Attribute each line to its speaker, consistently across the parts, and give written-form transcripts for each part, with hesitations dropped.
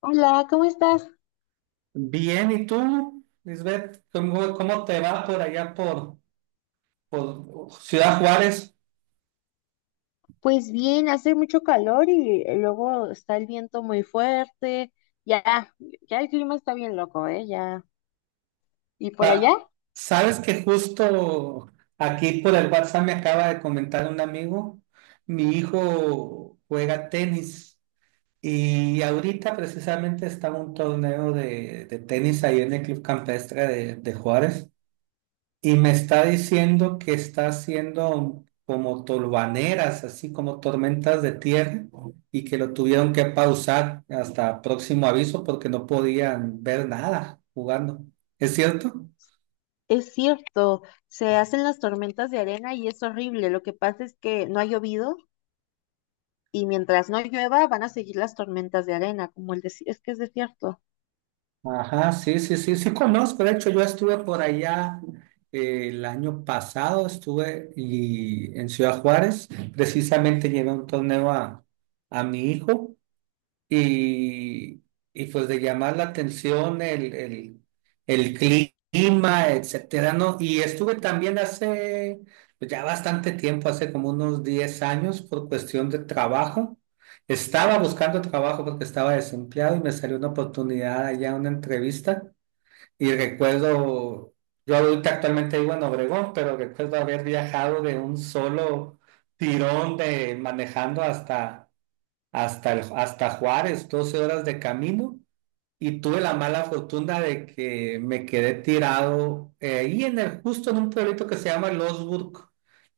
Speaker 1: Hola, ¿cómo estás?
Speaker 2: Bien, ¿y tú, Lisbeth? ¿Cómo te va por allá por Ciudad Juárez?
Speaker 1: Pues bien, hace mucho calor y luego está el viento muy fuerte. Ya, ya, el clima está bien loco, ¿eh? Ya. Y por
Speaker 2: Pa-
Speaker 1: allá,
Speaker 2: Sabes que justo aquí por el WhatsApp me acaba de comentar un amigo, mi hijo juega tenis y ahorita precisamente está un torneo de tenis ahí en el Club Campestre de Juárez. Y me está diciendo que está haciendo como tolvaneras, así como tormentas de tierra, y que lo tuvieron que pausar hasta próximo aviso porque no podían ver nada jugando. ¿Es cierto?
Speaker 1: es cierto, se hacen las tormentas de arena y es horrible. Lo que pasa es que no ha llovido y mientras no llueva van a seguir las tormentas de arena, como el desierto. Es que es desierto.
Speaker 2: Ajá, sí, sí, sí, sí conozco. De hecho, yo estuve por allá el año pasado, estuve y, en Ciudad Juárez, precisamente llevé un torneo a mi hijo y, y pues de llamar la atención el clima, etcétera, ¿no? Y estuve también hace pues, ya bastante tiempo, hace como unos 10 años, por cuestión de trabajo. Estaba buscando trabajo porque estaba desempleado y me salió una oportunidad allá, una entrevista. Y recuerdo, yo ahorita actualmente vivo en Obregón, pero recuerdo haber viajado de un solo tirón de manejando hasta Juárez, 12 horas de camino, y tuve la mala fortuna de que me quedé tirado ahí en justo en un pueblito que se llama Losburg,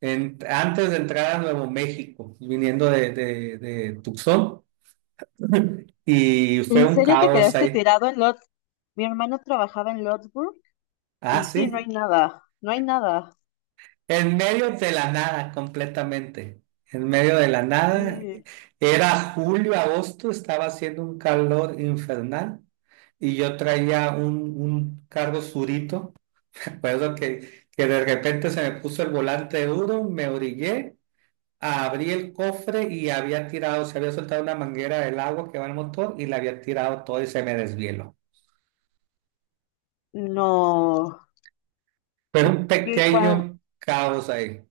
Speaker 2: antes de entrar a Nuevo México, viniendo de Tucson, y fue
Speaker 1: ¿En
Speaker 2: un
Speaker 1: serio te
Speaker 2: caos
Speaker 1: quedaste
Speaker 2: ahí.
Speaker 1: tirado en Lod? Mi hermano trabajaba en Lodsburg
Speaker 2: Ah,
Speaker 1: y sí, no hay
Speaker 2: sí.
Speaker 1: nada, no hay nada.
Speaker 2: En medio de la nada, completamente. En medio de la nada.
Speaker 1: Sí.
Speaker 2: Era julio, agosto, estaba haciendo un calor infernal y yo traía un carro surito. Recuerdo que de repente se me puso el volante duro, me orillé, abrí el cofre y había tirado, se había soltado una manguera del agua que va al motor y la había tirado todo y se me desvieló.
Speaker 1: No.
Speaker 2: Pero
Speaker 1: ¿Y
Speaker 2: un
Speaker 1: qué,
Speaker 2: pequeño caos ahí.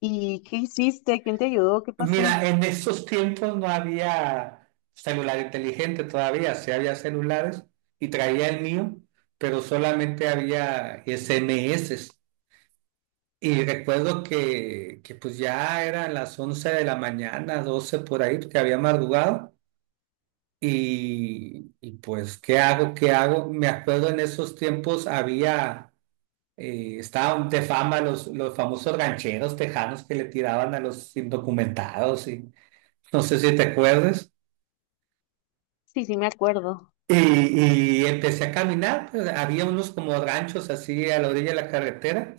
Speaker 1: ¿Y qué hiciste? ¿Quién te ayudó? ¿Qué pasó?
Speaker 2: Mira, en esos tiempos no había celular inteligente todavía, sí había celulares y traía el mío, pero solamente había SMS. Y recuerdo que pues ya eran las 11 de la mañana, 12 por ahí, porque había madrugado. Y pues, ¿qué hago? ¿Qué hago? Me acuerdo en esos tiempos había estaban de fama los famosos rancheros tejanos que le tiraban a los indocumentados y no sé si te acuerdas.
Speaker 1: Sí, sí, me acuerdo.
Speaker 2: Y empecé a caminar, pues, había unos como ranchos así a la orilla de la carretera.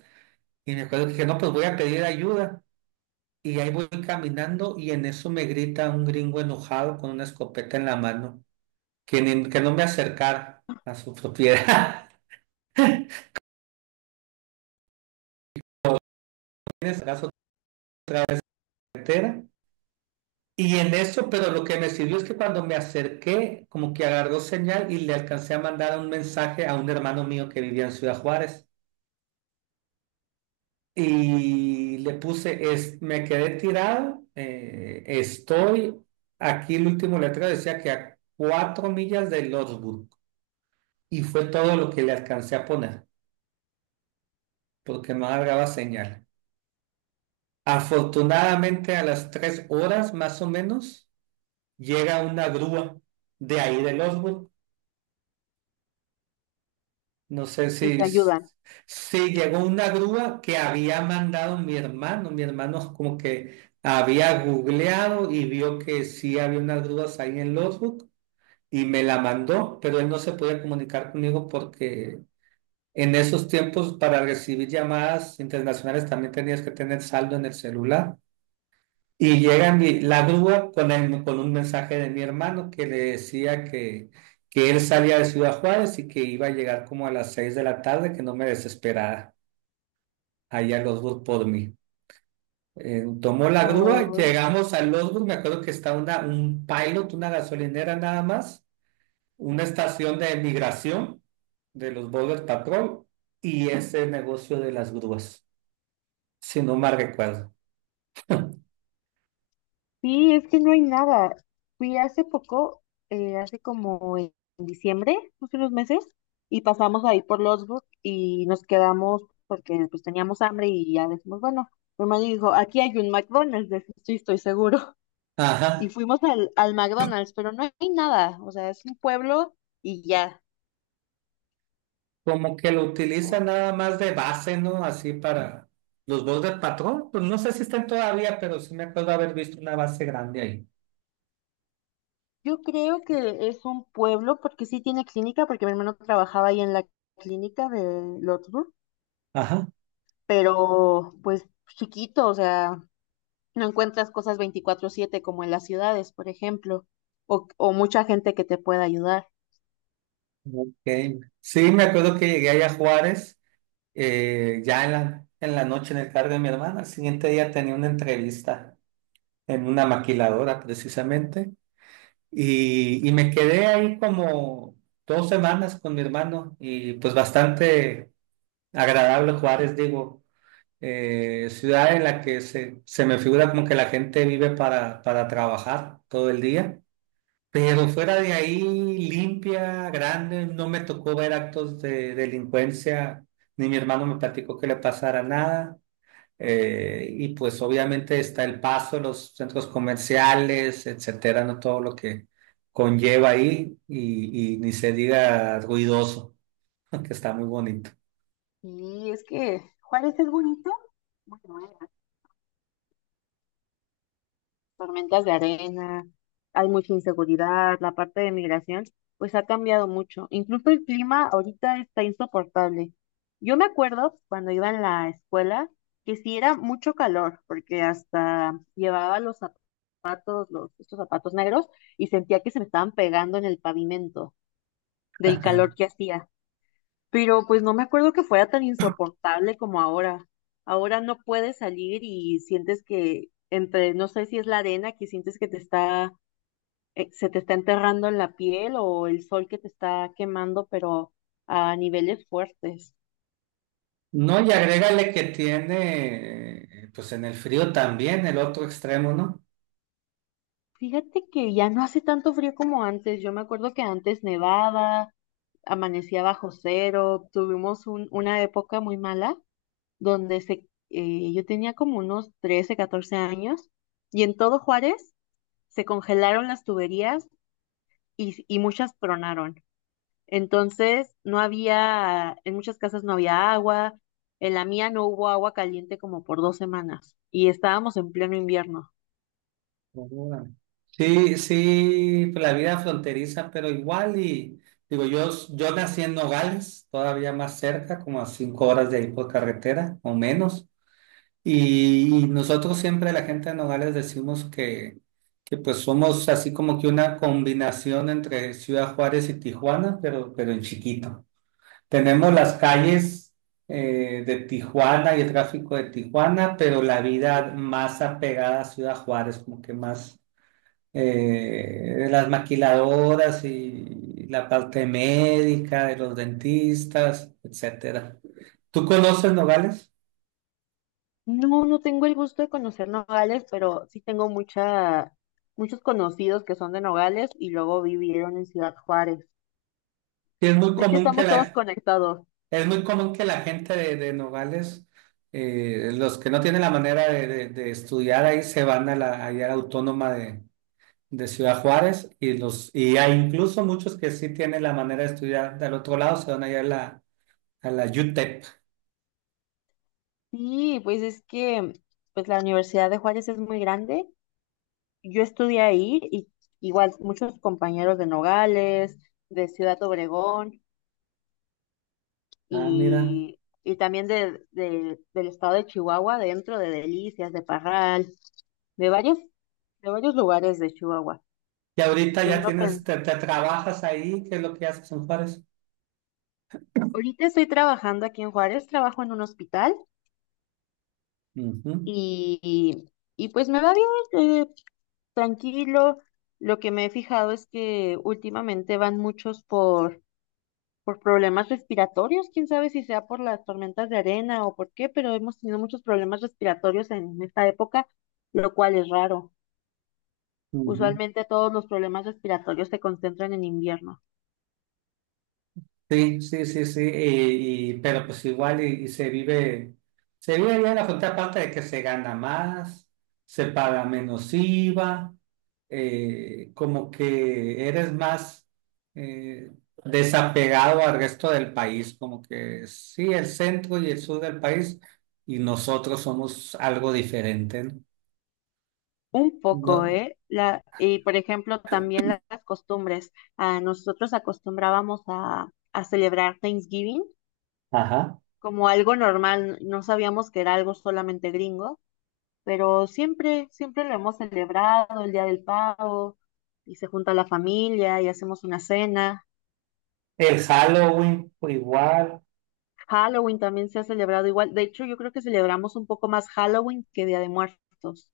Speaker 2: Y me acuerdo que dije, no, pues voy a pedir ayuda. Y ahí voy caminando y en eso me grita un gringo enojado con una escopeta en la mano, que no me acercara a su propiedad. En ese caso, otra vez carretera. Y en eso, pero lo que me sirvió es que cuando me acerqué, como que agarró señal y le alcancé a mandar un mensaje a un hermano mío que vivía en Ciudad Juárez. Y le puse, es, me quedé tirado, estoy, aquí el último letrero decía que a 4 millas de Lordsburg. Y fue todo lo que le alcancé a poner, porque no agarraba señal. Afortunadamente a las 3 horas más o menos llega una grúa de ahí de Lordsburg. No sé
Speaker 1: Y te
Speaker 2: si,
Speaker 1: ayudan.
Speaker 2: si llegó una grúa que había mandado mi hermano. Mi hermano como que había googleado y vio que sí había unas grúas ahí en Lotbook y me la mandó, pero él no se podía comunicar conmigo porque en esos tiempos para recibir llamadas internacionales también tenías que tener saldo en el celular. Y llega la grúa con, con un mensaje de mi hermano que le decía que él salía de Ciudad Juárez y que iba a llegar como a las 6 de la tarde, que no me desesperara allá a Losburg por mí. Tomó la grúa,
Speaker 1: Ay,
Speaker 2: llegamos a Losburg, me acuerdo que está una, un pilot, una gasolinera nada más, una estación de migración de los Border Patrol y ese negocio de las grúas, si no mal recuerdo.
Speaker 1: sí, es que no hay nada. Fui hace poco, hace como en diciembre, hace unos meses, y pasamos ahí por Losburg y nos quedamos porque pues teníamos hambre y ya decimos, bueno, mi hermano dijo, aquí hay un McDonald's, de eso sí, estoy seguro. Y
Speaker 2: Ajá.
Speaker 1: fuimos al McDonald's, pero no hay nada. O sea, es un pueblo y ya.
Speaker 2: Como que lo utiliza nada más de base, ¿no? Así para los bordes patrón. Pues no sé si están todavía, pero sí me acuerdo haber visto una base grande ahí.
Speaker 1: Yo creo que es un pueblo, porque sí tiene clínica, porque mi hermano trabajaba ahí en la clínica de Lotsburg,
Speaker 2: Ajá.
Speaker 1: pero pues chiquito, o sea, no encuentras cosas 24/7 como en las ciudades, por ejemplo, o mucha gente que te pueda ayudar.
Speaker 2: Ok. Sí, me acuerdo que llegué allá a Juárez, ya en la noche en el cargo de mi hermana. Al siguiente día tenía una entrevista en una maquiladora, precisamente. Y me quedé ahí como 2 semanas con mi hermano y pues bastante agradable Juárez, digo. Eh, ciudad en la que se me figura como que la gente vive para trabajar todo el día. Pero fuera de ahí, limpia, grande, no me tocó ver actos de delincuencia, ni mi hermano me platicó que le pasara nada. Y pues obviamente está El Paso, los centros comerciales, etcétera, no todo lo que conlleva ahí y ni se diga ruidoso, que está muy bonito.
Speaker 1: Y es que Juárez es bonito, bueno, tormentas de arena, hay mucha inseguridad, la parte de migración, pues ha cambiado mucho. Incluso el clima ahorita está insoportable. Yo me acuerdo cuando iba en la escuela que sí era mucho calor, porque hasta llevaba estos zapatos negros, y sentía que se me estaban pegando en el pavimento del calor que hacía. Pero pues no me acuerdo que fuera tan insoportable como ahora. Ahora no puedes salir y sientes que entre, no sé si es la arena que sientes que te está se te está enterrando en la piel o el sol que te está quemando, pero a niveles fuertes.
Speaker 2: No, y agrégale que tiene, pues en el frío también, el otro extremo, ¿no?
Speaker 1: Fíjate que ya no hace tanto frío como antes. Yo me acuerdo que antes nevaba, amanecía bajo cero, tuvimos una época muy mala donde yo tenía como unos 13 14 años y en todo Juárez se congelaron las tuberías y muchas tronaron. Entonces, no había, en muchas casas no había agua, en la mía no hubo agua caliente como por 2 semanas y estábamos en pleno invierno.
Speaker 2: Órale. Sí, sí, pues, la vida fronteriza, pero igual y, digo, yo nací en Nogales, todavía más cerca, como a 5 horas de ahí por carretera, o menos, y nosotros siempre, la gente de Nogales, decimos que pues somos así como que una combinación entre Ciudad Juárez y Tijuana, pero en chiquito. Tenemos las calles de Tijuana y el tráfico de Tijuana, pero la vida más apegada a Ciudad Juárez, como que más las maquiladoras y la parte médica de los dentistas, etcétera. ¿Tú conoces Nogales?
Speaker 1: No, no tengo el gusto de conocer Nogales, pero muchos conocidos que son de Nogales y luego vivieron en Ciudad Juárez.
Speaker 2: Sí, es muy
Speaker 1: Es que
Speaker 2: común que
Speaker 1: estamos todos
Speaker 2: la,
Speaker 1: conectados.
Speaker 2: es muy común que la gente de Nogales, los que no tienen la manera de estudiar ahí, se van a la, allá a la autónoma de Ciudad Juárez y los y hay incluso muchos que sí tienen la manera de estudiar del otro lado, se van allá a la UTEP.
Speaker 1: Sí, pues es que pues la Universidad de Juárez es muy grande. Yo estudié ahí y igual muchos compañeros de Nogales, de Ciudad Obregón.
Speaker 2: Ah, mira.
Speaker 1: Y, y también del estado de Chihuahua, dentro de Delicias, de Parral, de varios, de varios lugares de Chihuahua.
Speaker 2: Y ahorita
Speaker 1: Yo
Speaker 2: ya
Speaker 1: no
Speaker 2: tienes,
Speaker 1: pen-
Speaker 2: te trabajas ahí, ¿qué es lo que haces en Juárez?
Speaker 1: Ahorita estoy trabajando aquí en Juárez, trabajo en un hospital
Speaker 2: Ujú,
Speaker 1: y, y y pues me va bien, tranquilo. Lo que me he fijado es que últimamente van muchos por problemas respiratorios, quién sabe si sea por las tormentas de arena o por qué, pero hemos tenido muchos problemas respiratorios en esta época, lo cual es raro.
Speaker 2: ujú.
Speaker 1: Usualmente todos los problemas respiratorios se concentran en invierno.
Speaker 2: Sí, sí, sí, sí, y, pero pues igual y se vive bien la frontera contraparte de que se gana más, se paga menos IVA, como que eres más eh, desapegado al resto del país, como que sí, el centro y el sur del país y nosotros somos algo diferente, ¿no?
Speaker 1: Un poco,
Speaker 2: No-
Speaker 1: ¿eh? La, y por ejemplo, también las costumbres. Ah, nosotros acostumbrábamos a celebrar Thanksgiving
Speaker 2: ajá.
Speaker 1: como algo normal. No sabíamos que era algo solamente gringo, pero siempre, siempre lo hemos celebrado, el Día del Pavo, y se junta la familia y hacemos una cena.
Speaker 2: El Halloween, pues, igual,
Speaker 1: Halloween también se ha celebrado igual. De hecho, yo creo que celebramos un poco más Halloween que Día de Muertos.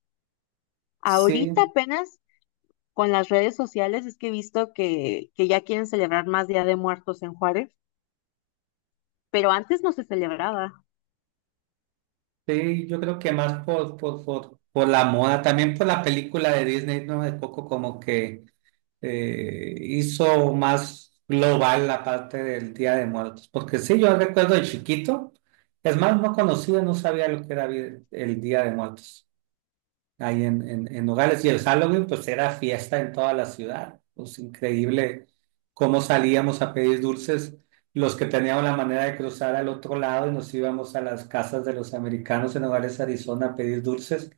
Speaker 1: Ahorita
Speaker 2: sí.
Speaker 1: apenas con las redes sociales es que he visto que ya quieren celebrar más Día de Muertos en Juárez, pero antes no se celebraba.
Speaker 2: Sí, yo creo que más por la moda, también por la película de Disney, ¿no? De Coco como que hizo más global la parte del Día de Muertos, porque sí, yo recuerdo de chiquito, es más, no conocía, no sabía lo que era el Día de Muertos ahí en Nogales. Y el Halloween, pues era fiesta en toda la ciudad. Pues increíble cómo salíamos a pedir dulces. Los que teníamos la manera de cruzar al otro lado y nos íbamos a las casas de los americanos en Nogales, Arizona, a pedir dulces.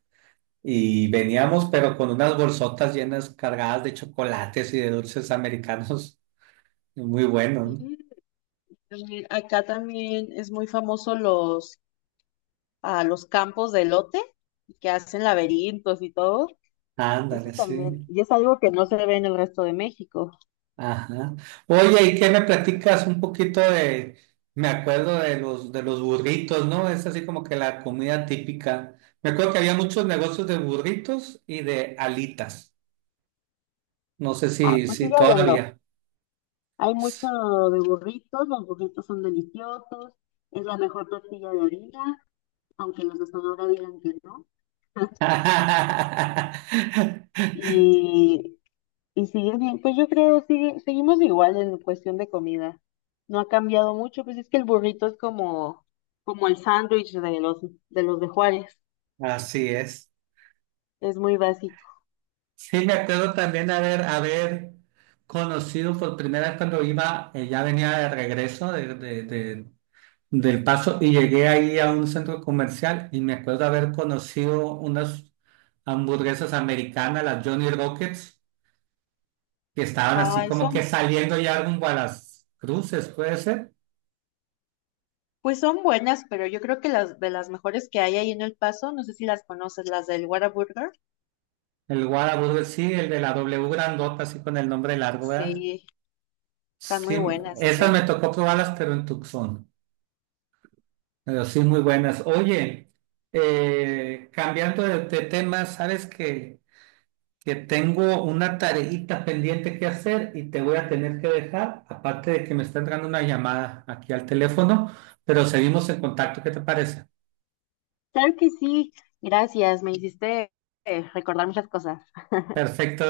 Speaker 2: Y veníamos, pero con unas bolsotas llenas, cargadas de chocolates y de dulces americanos. Muy bueno,
Speaker 1: Sí,
Speaker 2: ¿no?
Speaker 1: también- acá también es muy famoso los campos de elote que hacen laberintos y todo.
Speaker 2: Ándale,
Speaker 1: Eso también,
Speaker 2: sí.
Speaker 1: y es algo que no se ve en el resto de México.
Speaker 2: Ajá. Oye, ¿y qué me platicas un poquito de, me acuerdo de los burritos, ¿no? Es así como que la comida típica. Me acuerdo que había muchos negocios de burritos y de alitas. No sé
Speaker 1: Ah,
Speaker 2: si,
Speaker 1: pues
Speaker 2: si
Speaker 1: sigue habiendo.
Speaker 2: todavía.
Speaker 1: Hay mucho de burritos, los burritos son deliciosos, es la mejor tortilla de harina, aunque los de Sonora digan que no. y Y sigue bien, pues yo creo, sigue, seguimos igual en cuestión de comida. No ha cambiado mucho, pues es que el burrito es como, como el sándwich de los de Juárez.
Speaker 2: Así es.
Speaker 1: Es muy básico.
Speaker 2: Sí, me acuerdo también haber, haber conocido por primera vez cuando iba, ya venía de regreso del Paso y llegué ahí a un centro comercial y me acuerdo haber conocido unas hamburguesas americanas, las Johnny Rockets, que estaban así
Speaker 1: Ay,
Speaker 2: como que
Speaker 1: son,
Speaker 2: saliendo ya rumbo a las cruces, puede ser.
Speaker 1: pues son buenas, pero yo creo que las de las mejores que hay ahí en El Paso, no sé si las conoces, las del Whataburger,
Speaker 2: El Whataburger, sí, el de la W grandota, así con el nombre largo, ¿verdad?
Speaker 1: sí, están
Speaker 2: Sí,
Speaker 1: muy buenas
Speaker 2: esas
Speaker 1: esas.
Speaker 2: me tocó probarlas, pero en Tucson. Pero sí, muy buenas. Oye, cambiando de tema, ¿sabes qué? Que tengo una tarejita pendiente que hacer y te voy a tener que dejar, aparte de que me está entrando una llamada aquí al teléfono, pero seguimos en contacto, ¿qué te parece?
Speaker 1: Claro que sí, gracias, me hiciste recordar muchas cosas.
Speaker 2: Perfecto.